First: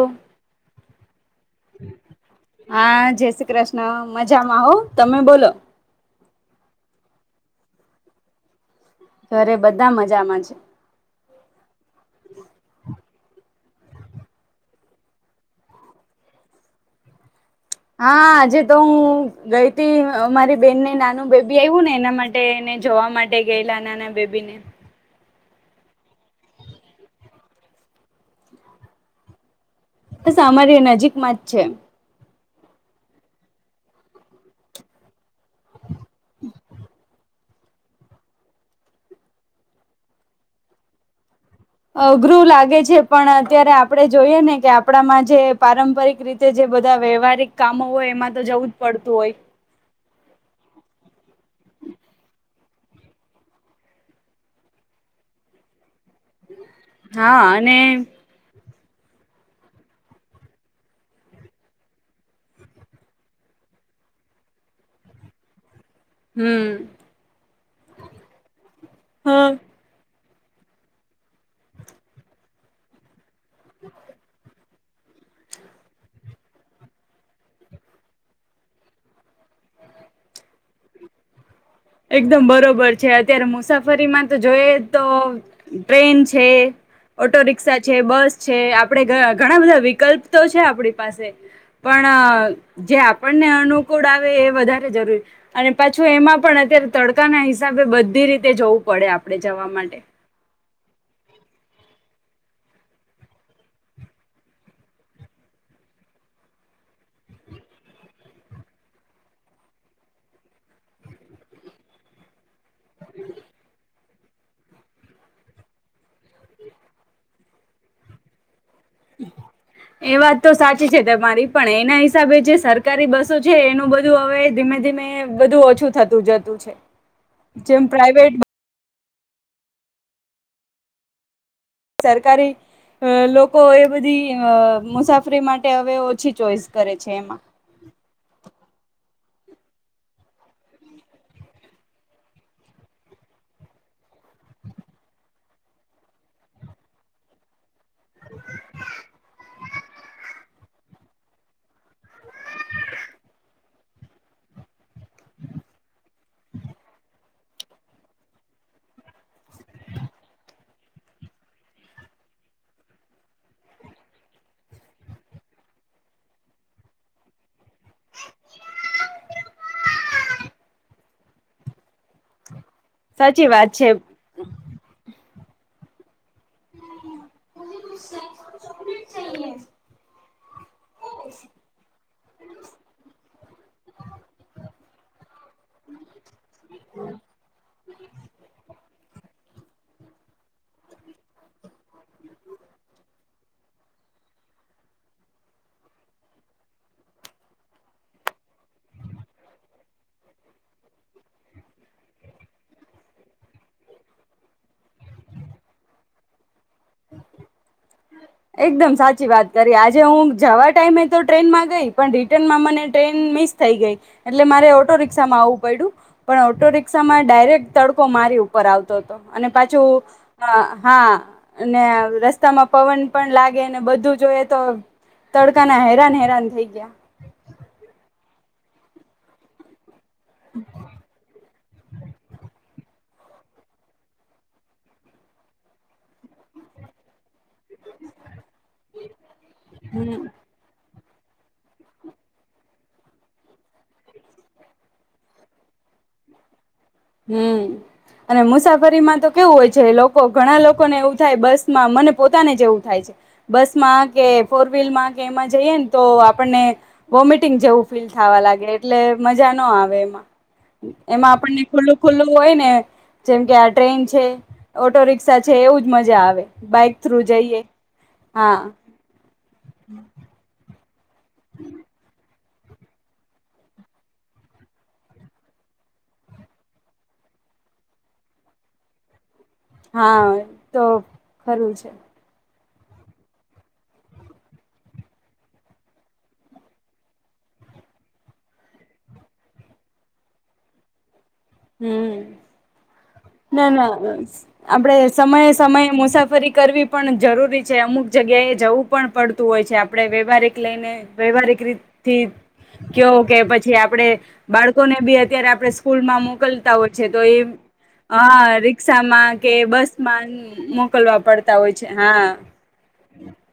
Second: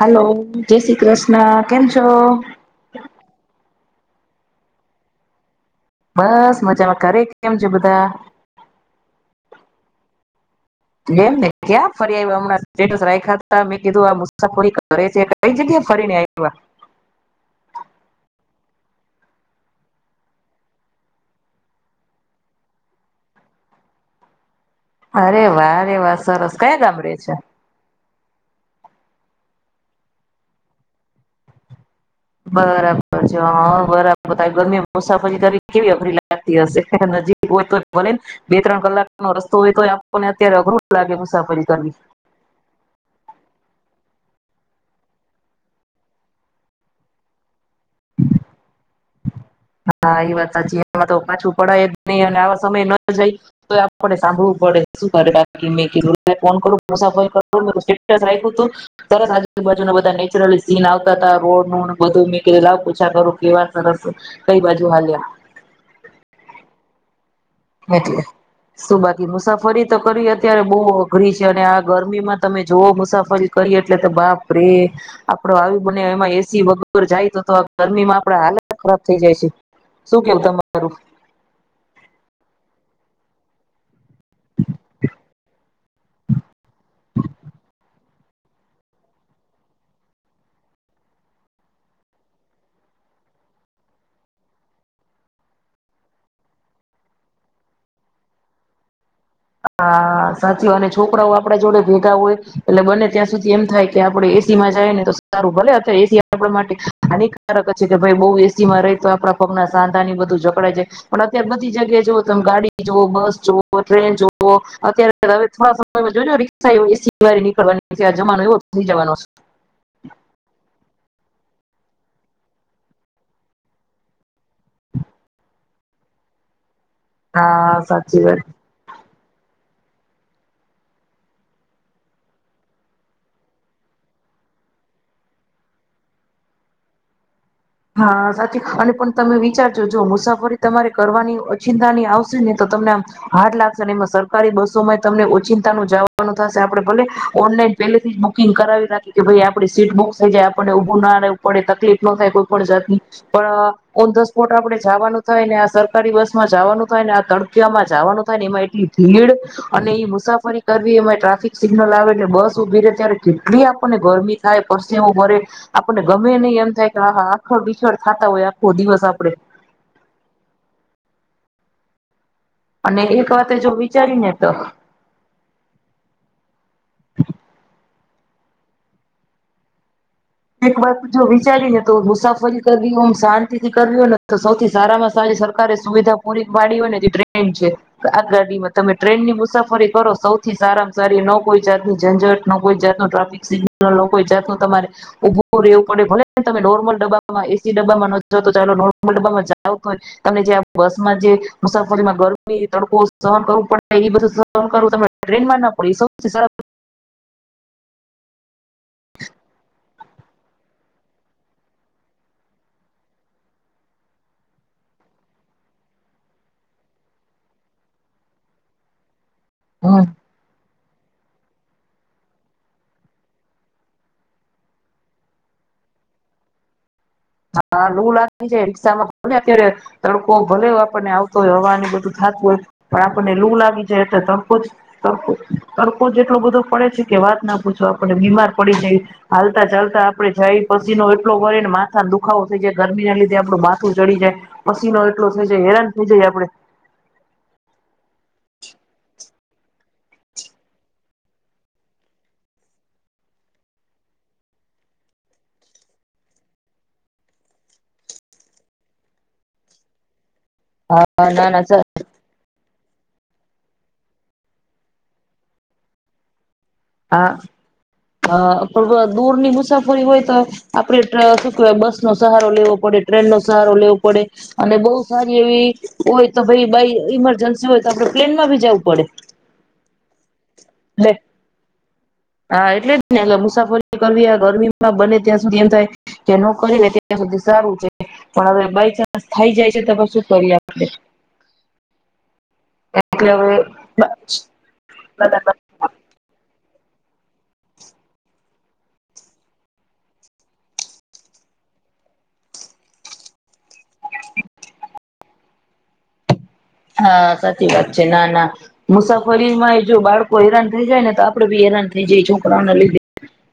Hello જય શ્રી કૃષણ ના કેમ છો હા જય શ્રી મજામાં હો, તમે બોલો બસ મજામાં ઘરે કેમ છે બધા ઘરે બધા મજામાંજ એમ ને ક્યાં ફરી આવ્યા હમણાં સ્ટેટસ રાખ્યા હતા મેં કીધું આ મુસાફરી કરે છે કઈ જગ્યા ફરી ને આવ્યા હા, આજે તો હું ગઈ તી, અમારી બેન ને નાનું બેબી આવ્યું ને એના માટેને જોવા માટે ગયેલા નાના બેબી ને અરે વા અરે વા સરસ કયા ગામડે છે બસ અમારી નજીકમાં જ છે બરાબર છે, હ, બરાબર ગરમી મુસાફરી કરી કેવી અઘરી લાગતી હશે નજીક હોય તો ભલેને બે, ત્રણ કલાકનો રસ્તો હોય તોને અત્યારે અઘરો જ લાગે મુસાફરી કરવી અઘરું લાગે છે પણ અત્યારે આપડે જોઈએ ને કે આપણામાં જે પારંપરિક રીતે જે બધા વ્યવહારિક કામો હોય એમાં તો જવું જ પડતું હોય હા એ વાત સાચી એમાં તો પાછું પડાય નહી અને સમય ન જાય તોય આપને સાંભળવું પડે શું કરે બાકી મેં કીધું ફોન કરું મુસાફરી [unintelligible] હા કરું અને સ્ટેટસ રાયખું તું તરત આજુબાજુના બધા નેચરલી સીન આવતા હતા રોડનું બધું મેં કધ લાવ પૂછા કરું કેવા સરસ કઈ બાજુ હાલ્યા હમ એટલે, સુ બાાકી હા મુસાફરી તો કરીવી અત્યારે બહુ અઘરી છે અને આ ગરમીમાં તમે જોઓ મુસાફરી કરીએ એટલે તો બાપ રે આપડો આવ બને એમાં એસી વગર જાય તો તો ગરમીમાં આપડા હાલત ખરાબ થઈ જાય છે શું કેવું તમારું એકદમ બરોબર છે, અત્યારે મુસાફરીમાં તો જોઈએ તો ટ્રેન છ, ઓટો રિક્ષા છે, બસ છે, આપણે ઘણા બધા વિકલ્પ તો છે આપણી પાસે પણ જે આપણને અનુકૂળ આવે એ વધારે જરૂરી અને પાછું એમાં પણ અત્યારે તડકા ના હિસાબે બધી રીતે જવું પડે આપ હા, સાચીને છોકરાઓ આપડા જોડે ભેગા હોય એટલે બને ત્યાં સુધી એમ થાય કે આપડે એસી માં જાય ને તો સારું ભલે અત્યારે એસી આપડા માટે હાનિકારક છે કે ભાઈ બહુ એસીમાં ર તો આપણા પગના સાંધા બધું જકડાઈ જાય પણ અત્યારે બધી જગ્યાએ જ તમે ગાડી જો, બસ જો ટ્રેન જો અત્યારે હવે થોડા સમય જો જો રિક્ષા એસી વાડી નીકળવાની જમાનો એવો થઈ જવાનો એ, વાત તો સાચી છે, તમારી પણ એના હિસાબે જે સરકારી બસો છે, એનું બધું હવે ધીમે, ધીમે, બધું ઓછું થતું જતું છે હા, જેમ સાચી પ્રાઇવેટ વાત સરકારી અ લોકો એ બધી મુસાફરી માટે હવે ઓછી ચોઈસ કરે છે એમાં હા, સાચી અને પણ તમે વિચારજો જો મુસાફરી તમારે કરવાની ઓચિતાની આવશે ને તો તમને આમ હાર્ડ લાગશે ને એમાં સરકારી બસોમાં તમને ઓચિતાનું જવાનું થશે આપેડે ભલે ઓનલાઈન પેલેથી જ બુકિંગ કરાવી રાખી કે ભાઈ આપડી સીટ બુક થઈ જાય આ પડે ઉભું ના રેવુ પડે તકલીફ નો થાય કોઇ પણ જાત ની પણ અ ઓન ધ સ્પોટ આપડે જાવાનું થાય ને આ સરકારી બસ માં જાવાનું થાય ને આ તડકીયામાં જાવાનું થાય ને એમાં એટલી ભીડ અને એ મુસાફરી કરવી એમાં ટ્રાફિક સિગ્નલ આવે બસ ઉભી રે ત્યારે કેટલી આપણને ગરમી થાય પરસેવો વરે આપણને ગમે નઈ એમ થાય કે આ હા ખભીછળ થાતા હોય આખો દિવસ આપડે અને એક સાચી વાતે જો વાત છે. વિચારીને તો [inaudible] [unintelligible] ચોકલેટ ચાહીયે એક વાત જો વિચારી ને તો મુસાફરી કરવી હોય શાંતિ થી કરવી હોય ને તો સૌથી સારામાં સારી સર કરે સુવિધાઓ પૂરી પાડી હોય ને ટ્રેન છે, આગ ગાડીમાં તમે ટ્રેન ની મુસ મુસાફરી કરો સૌથી સારામાં સારી ન કોઈ કોઈ જાતની ઝંઝટ ન કોઈ જાતનું ટ્રાફિક સિગ્નલ લોકો ઈ જાત નું તમારે ઉભું રહેેવું પડે ભલે તમે નોર્મલ ડબ્બામાં, એસી ડબ્બામાં નથ જ તો ચાલો નોર્મલ ડબ્બામાં જાવ તમને જે બસમાં જે મુસાફરીમાં ગરમી તડકો સહન કરવું પડે ઈ બધું સહન કરવું ટ્રેનમાં ના પડે સૌથી સર [inaudible] એકદમ સાચી વાત કરી આજે હું જવા ટાઈમે તો ટ્રેનમાં ગઈ પણ રિટર્નમાં મને ટ્રેન મિસ થઈ ગઈ એટલે મારે ઓટો રિક્ષામાં આવવું પયડું પણ ઓટો રિક્ષામાં ડાયરેક્ટ તડકો મારી ઉપર આવતો હતો અને પાછું હમ અ હા, અને રસ્તામાં પવન પણ લાગે ને બધું જોઈ તો તડકા ના હેરાન હેરાન થઈ ગ્યા હ, લું લાગી છે રિક્ષામાં કોને અત્યારે તડકો ભલે આપણને આવતો હોય હવા એ બધુ થાતું હોય પણ આપણને લું લાગી જાય તરકો તરકો તરકો. જ એટલો બધો પડે છે કે વાત ના પૂછ આપડે બીમાર પડી જઈ હાલતા ચાલતા હમ આપડે જાય પ છીનો ઉટલો વળે ને માં માથામા દુખાવો થઈ જાય, ગરમી ના લીધે આપણું માથું ચડી જાય, પસીનો એટલો થઈ જાય હેરાન થઈ જાય આપડે હમ્મ અને મુસાફરીમાં તો કેવું હોય છે, લોકો ઘણા લોકોને એવું થાય બસમાં મને પોતાને જેવું થાય છે, બસમાં કે ફોર વીલમાં કે એમાં જઈએ ને તો આપણનેવોમેટિંગ જેવું ફીલ થવા લાગે એટલે મજા ના આવે એમાં હા, એમાં ના, ના, આપણને સર ખુલ્લું હોય ને જેમ કે આ ટ્રેન છે, ઓટો રિક્શા છે, એવું જ મજા આવે બાઈક થ્રુ હા જઈએ અ હા પર દૂર ની મુસાફરી હોય તો. આપડે બસ નો સહાય. સો લેવો પડે ટ્રેનનોો સહારો લેવો પડે અને બહુ સારી એવી હોય તો ભાઈ બા ઈમરજન્સી હોય તો આપડે પ્લેનમાં ભી જવું પડે. હા તો એટલે ખરું છે. હા એટલે જ ને એટ મુસાફરી કરવી ગરમીમાં બને ત્યાં સુધી એમ થાય કે નોકરીને ત્યાં સુધી સારું છે પણ હવે બાય ચાન્સ થાય જાય છે તો શું કરીએ આપણે. હમ. ના ના આપડે સમયે સમયે મુસાફરી કરવી. પણ. જરૂરી છે અમુક જગ્યાએ. જવું પણ પડતું હોય છે આપણે વ્યવહારિક લઈને વ્યવહારિક રીતથી કયો કે પછી આપણે બાળકોને બી અત્યારે આપણે સ્કૂલમાં મુક. હા સાચી વાત છે ના ના રિક્ષામાં મુસાફરી કે માં જો બસમાં બાળકો હેરાન થઈ જાય ને મોકલવા તો આપડે પડતા ભી હોય છે હેરાન થઈ જાય હા છોકરાઓને લીધે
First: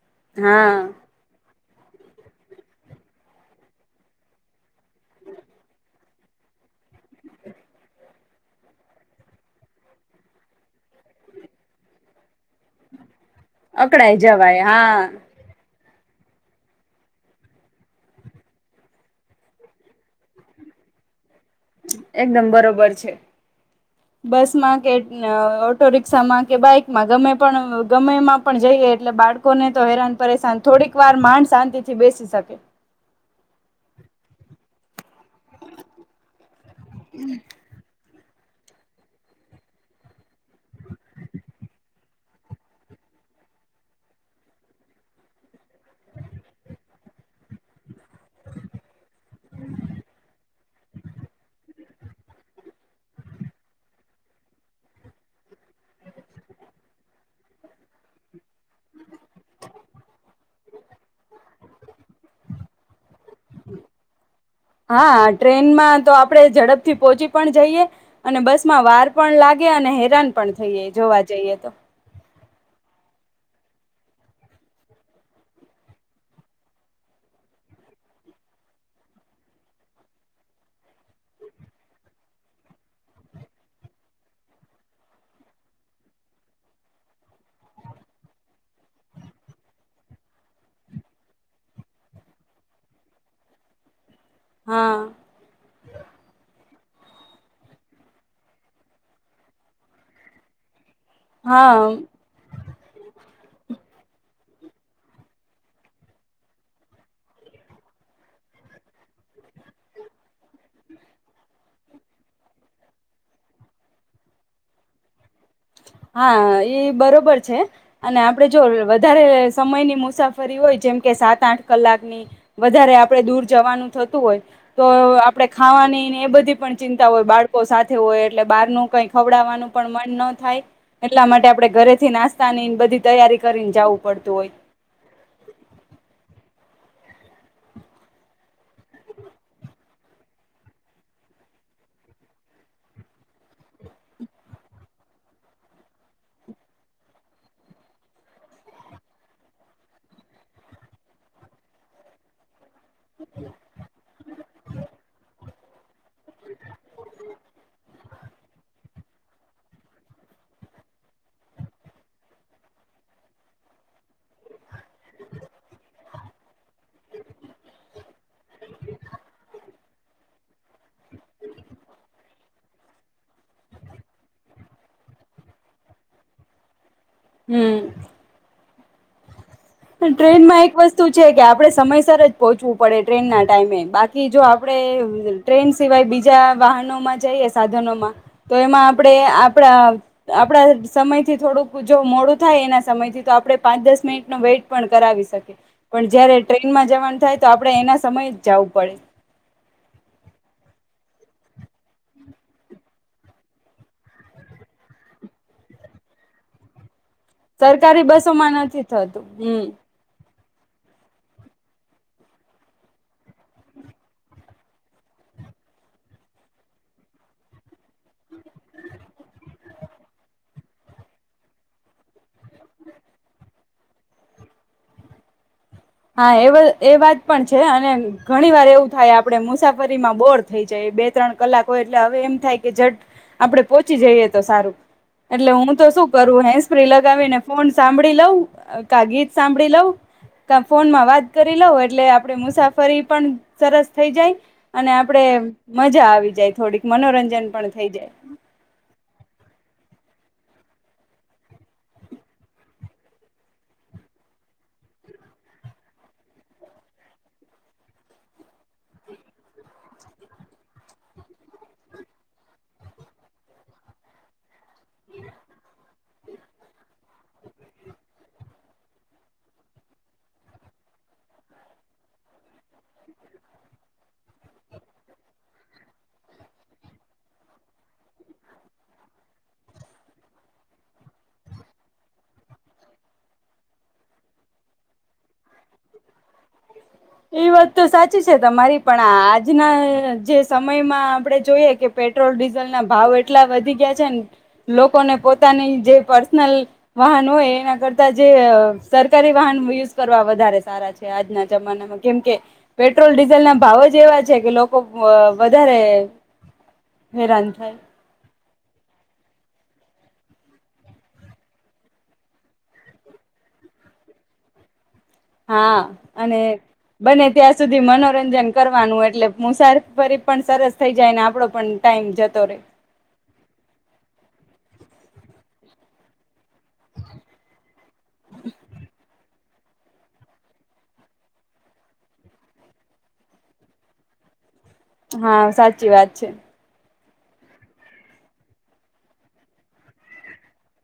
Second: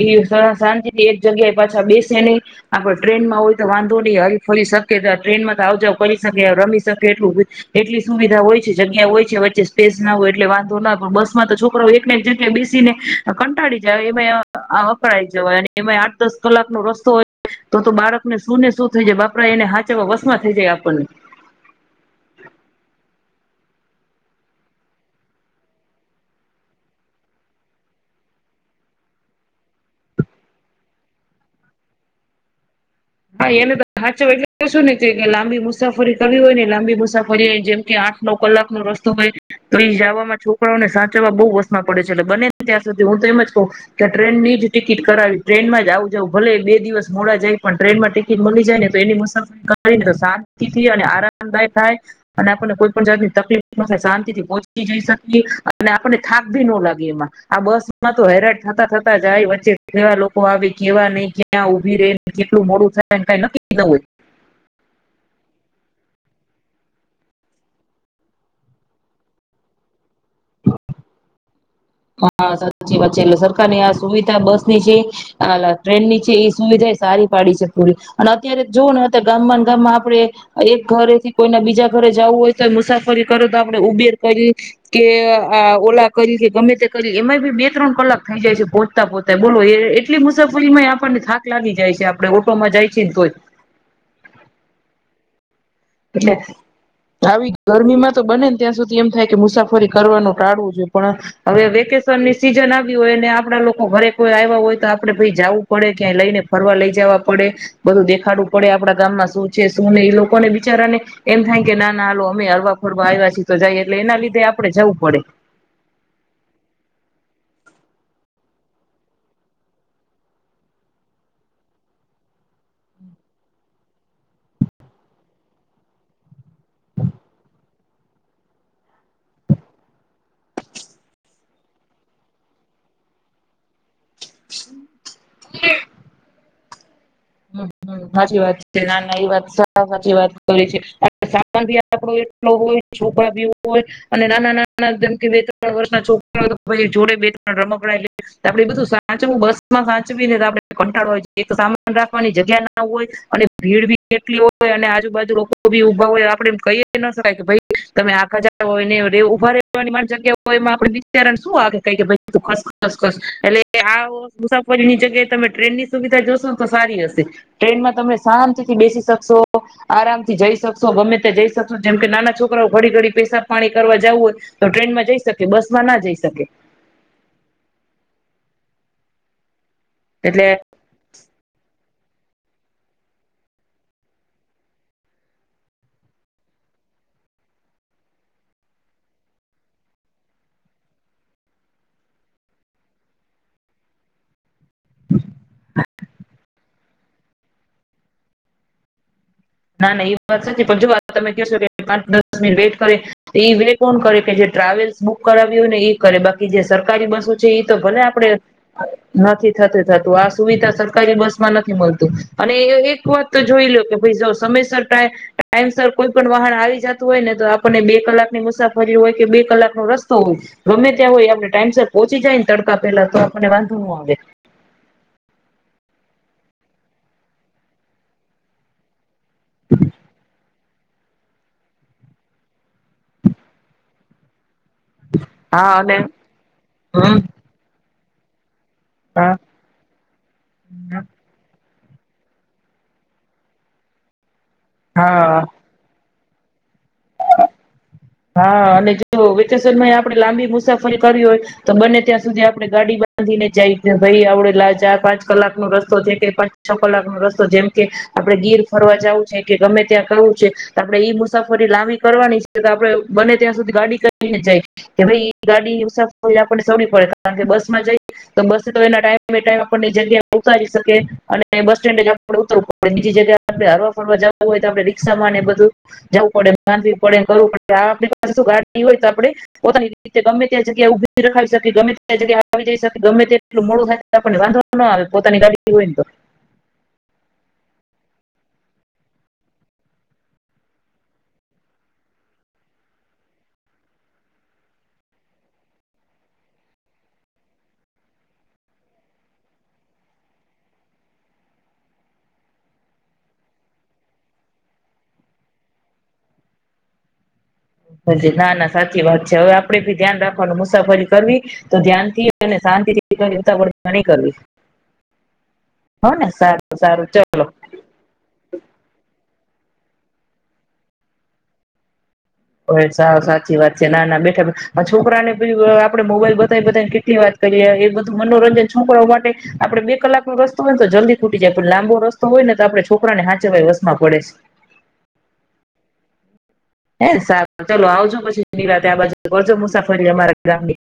એ હા શાંતિ થી એક જગ્યાએ. પાછા બેસે નહી આપડ ટ્રેનમાં હોય તો વાંધો નહી હરી ફરી શકે તો ટ્રેનમાં તો આવજાવ કરી શકે રમી શકે એટલું. એટલી સુવિધા હોય છે જગ્યા હોય છે વચ્ચે સ્પેસ ના હોય એટલે વાંધો લાવ પણ બસમાં તો છોકરારો એક એક જગ્યા બેસી ને. કંટાળી જાય અકળાઈ જવાય એમાં હા વકરાઈ જવાઈ. એમાં આઠ દસ કલાકનો રસ્તો હોય, તો તો બાળકને શું ને શું થઈ જાય બાપરા એને હાચવા વસમાં થઈ જાય આપણને. એકદમ બરોબર છે, બસમાં કે ઓટો રિક્ષામાં કે બાઈકમાં ગમે પણ ગમેમાં પણ જઈએ એટલે બાળકોને તો હેરાન પરેશાન થોડીક વાર માંન શાંતિથી બેસી શકે. હા એને તો સાચુ એટલે શું ને કે લાંબી મુસાફરી કરવી હોય ને લાંબી મુસાફરી જેમ કે આ ઢ નવ કલાક નો રસ્તો હોય, તો એ જવામાં છોકરાઓને સાચવવા બહઉ [unintelligible] પડે છે એટલે બનેને ત્યાં સુધી હું તો એમ જ કહું, કે ટ્રેનની જ ટિકિટ કરાવી ટ્રેનમાં જ આવ જઉું ભલે બે દિવસ મોડા જાય પણ ટ્રેનમાં ટિકિટ મળી જાય ને તો એની મુસાફરી કરીને તો શાંતિથી અને આરામદાયક થાય, અને આપણને કોઈ પણ જાતની તકલીફ ના થાય શાંતિ થી પોહોંચી જઈ શકીએ, આપણને થાક ભી ન લાગે એમાં, આ બસ માં તો હેરાઈટ થતા થતા જાય વચ્ચે કેવા લોકો આવે કેવા નહી ક્યાં ઉભી ર કેટલું મોડું થાયને કઈ નક્કી નો હોય. હા ટ્રેનમાં તો આપણે ઝડપથી પોહોંચી પણ જઈએ, અને બસ માં વાર પણ લાગે અને હેરાન પણ થઈએ જોવા જઈએ તો. હા સાચી વાત છે એટલે સરકારની આ સુવિધા બસ ની છે, ટ્રેન ની છે એ સુવિધા એ સારી પાડી છે થોડી, અને અત્યારે જુઓ ને અત્યારે ગામમાં ગામમાં આપડણે, એક ઘરે થી કોઈના બીજા ઘરે જવું હોય તો મુસાફરી કરો તો આપણે ઉબેર કરી, કે આ ઓલા કરી કે ગમે કરી એમાં બી બે ત્રણ કલાક થઈ જાય છે પોહચતા પોહતા બોલો એટલી મુસાફરીમાં આપણને થાક લાગી જાય છે આપણેે ઓટોમાં જાય છે ને તોય. હા. એટલે, આવી ગરમીમાં તો બનેને ત્યાં સુધી એમ થાય કે મુસાફરી કરવાનું ટાળવો જોઈએ. પણ, હવે હા વેકેશનની સીઝન આવી હોય ને આપડા લોકો ઘરે કોઈ આવ્યા હોય તો આપડે ભાઈ જવું પડે ક્યાંય લઈને ફરવા લઈ જવા પડે, બધું દેખાડવું પડે આપડા ગામમાં શું છે શું ને ઈ લોકો ને બી બીચારા ને, એમ થાય કે ના નાલ અમે હરવા ફોરવા આવ્યા છી તો જાયએ એટલે એના લીધે આપડે જવું પડે. હા એ બરોબર છે, અને આપડે જો વધારે સમયની મુસાફરી હોય જેમ કે સાત આઠ કલાકની, વધારે આપણેે દૂર જવાનું થતું હોય, તો આપણેે ખાવાનીને એ બધી પણ ચિંતા હોય બાળકો સાથે હોય એટલે બારનું કઈ ખવડાવવાનું પણ મન ન થાય, એટલા માટે આપણે ઘરેથી નાસ્તાની બધી તૈયારી કરીને જાવુ પડતું હોય. સાચી વાત છે નાના એ વાત સાચી વાત કરે છે, સામાન આપો એટલો હોય છોકરા બી હોય, અને નાના નાના જેમ કે બે ત્રણ વર્ષ ના છોકરા જોડે બે ત્રણ રમકડા લે આપડે બધું સાચવું બસ માં સાચવી ને આપ કંટાળો હોય. સામા રાખવાની જગ્યા ના હોય, અને ભીડ ભી કેટલી હોય અને આજુબાજુ [unintelligible] [unintelligible] આપડે એમ કહી ન શકાય કે ભાઈ તમે જા હોય ને ઉભા રહેવાની જગ્યા હોય એમાં આપ વિચારણ શું આવે ખસ ખસ એટલે આ મુસાફરીની જગ્યાએ તમે ટ્રેન ની સુવિધા જોશો તો સારી હશે ટ્રેનમાં તમે શાંતિ થી બેસી શકશો. આરામ થી જઈ શક શો ગમે તે જઈ શકશો જેમ કે નાના છોકરાઓ ઘડી ઘડી પેશાબ પાણી કરવા જવું હોય તો ટ્રેનમાં જઈ શકે બસ માં ના જઈ શકે. હમ્મ. ટ્રેન એટલે માં એક વસ્તુ છે કે આપડે સમય સર જ પહોંચવું પડે ટ્રેનના ટાઈમે બાકી જો આપણે ટ્રેન સિવાય બીજા વાહનોમાં જઈએ સાધનોમાં તો એમાં આપણે આપણા આપણા સમયથી થોડુંક જો મોડું થાય એના સમયથી તો આપડણે પાંચ દસ મિનિટનો વેઇટ પણ કરાવી શકે પણ જ્યારે ટે... થાય તો આપડે એના સમય જ જાવું પડે. ના ના એ વાત સાચી પણ જો તમે કે છો કે પાંચ દસ મિનિટ વેટ કરે તો ઈ વે કોણ કરે કે જે ટ્રાવેલ્સ બુક કરાવી હોય ને ઈ કરે બાકી જે સર કારી બસુ છે ઈ તો ભલે સરકારી આપડે બસોમાં થતું નથી હમ થત થતું. સુવિધા સરકારી બસ માં નથી મલતું અને એક વાત તો જોઈ લો કે ભઈ જો સમયસર ટાઇ ટાઈમસર કોઈ પણ વાહન આવી જાતું હોય ને તો આપણને બે કલાકની મુસાફરી હોય કે બે કલાકનો રસ્તો હોય ગમે ત્યાં હોય આપણે ટાઈમસર પહોંચી જાયને તડકા પેલા તો આપણને વાંધો ન આવે. હા એ વાત એ વાત પણ છે અને ઘણી વાર એવું થાય આપડે મુસાફરીમાં બોર થઈ જાય બે ત્રણ કલાક હોય એટલે હવે એમ થાય કે જટ આપડે પોહોંચી જઈએ તો સારું. એટલે હું હા તો અને શું કરું હેન્ડ સ્પ્રે હમ લગાવી ને ફોન સાંભળી લવુ કા ગીત હા સાંભળી લવ ફોનમાં વાત કરી લવ એટલે આપડી મુસાફરી પણ સરસ થઈ જાય. અને આપડે હા મજા આવી. જાય થોડીક મનોરંજન પણ થઈ જાય હા અને જો [unintelligible] આપ આપણે લાંબી મુસાફરી કરી હોય તો બંને ત્યાં સુધી આપણે ગાડી બાંધીને જાય ભઈ આપડે લા પાંચ કલાક નો રસ્તો છે કે પાંચ છ કલાક નો રસ્તો જેમ કે આપડે ગીર ફરવા જવું છે કે ગમે ત્યાં ફરવું છે તો આપડે ઈ મુસાફરી લાંબી કરવાની છે તો આપડે બને ત્યાં સુધી ગાડી કરીને જાય. કે ભઈ ગાડી આપણને [unintelligible] પડે કારણ કે બસ માં જઈએ તો બસ તો એ ટાઈમ ટાઈમ આપણને જગ્યા ઉતારી શકે અને બસ સ્ટેન્ડ જ આપણે ઉતરવું પડે બીજી જગ્યાએ આપડે હરવા ફરવા જવું હોય તો આપણે રિક્ષામાં ને બધું જવું પડે [unintelligible] પડે કરવું પડે. આપણી પાસે શું ગાડી હોય તો આપણે પોતાની રીતે ગમે ત્યાં જગ્યા ઉભી રખાવી શકી ગમે ત્યાં જગ્યા આવી જઈ શકી ગમે ત્યાં એટલું મોડું થાય તો આપણને વાંધોનો આવે પોતાની ગાડી હોય ને તો. ઈ વાત તો સાચી છે તમારી પણ આજના જે સમયમાં આપડે જોઈએ કે પેટ્રોલ ડીઝલના ભાવ એટલા વધી ગયા છે ને લોકોને પોતાની જે પર્સનલ વાહન હોય એના કરતા જે કેમ કે પેટ્રોલ ડીઝલ ના ભાવ જ એવા છે કે લોકો અ વધારે હેરાન થાય [inaudible] ના ના સાચી વાત છે હવે આપડે બી ધ્યાન રાખવાનું મુસાફરી કરવી તો ધ્યાનથી અને શાંતિ થી કરવી નઈ તો નય કરવી હા હો ને અને સારું સારું બને ચલો ત્યાં સુધી મનોરંજન કરવાનું એટલે મુસારફરી પણ સરસ થઇ જાય ને આપડો પણ ટાઈમ જ હો સા સાચી વાત છે. ના ના બેઠા આ છોકરા ને પેલું આપડે મોબાઈલ બ એ બધાને કેટલી વાત કરીએ એ બધું મનોરંજન છોકરાઓ માટે આપડે બે કલાક નો રસ્તો હોય ને તો જલ્દી ખૂટી જાય. પણ લાંબો રસ્તો હોય ને તો આપણે છોકરા ને હાચવા વસમાં પડે છે. હા સાચી વાત છે. હ સારું ચાલો આવજો. પછી નીરાતે બાજુ કરજો મુસાફરી અમારા ગામ ની.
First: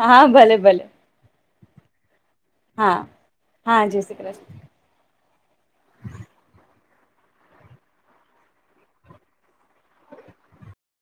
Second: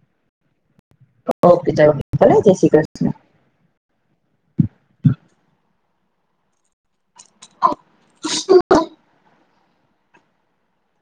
હા ભલે ભલે. ઓકે ચાલો. ભલે જય શ્રી હા કૃષ્ણ. હા, જય શ્રી કૃષ્ણ. [inaudible] [inaudible]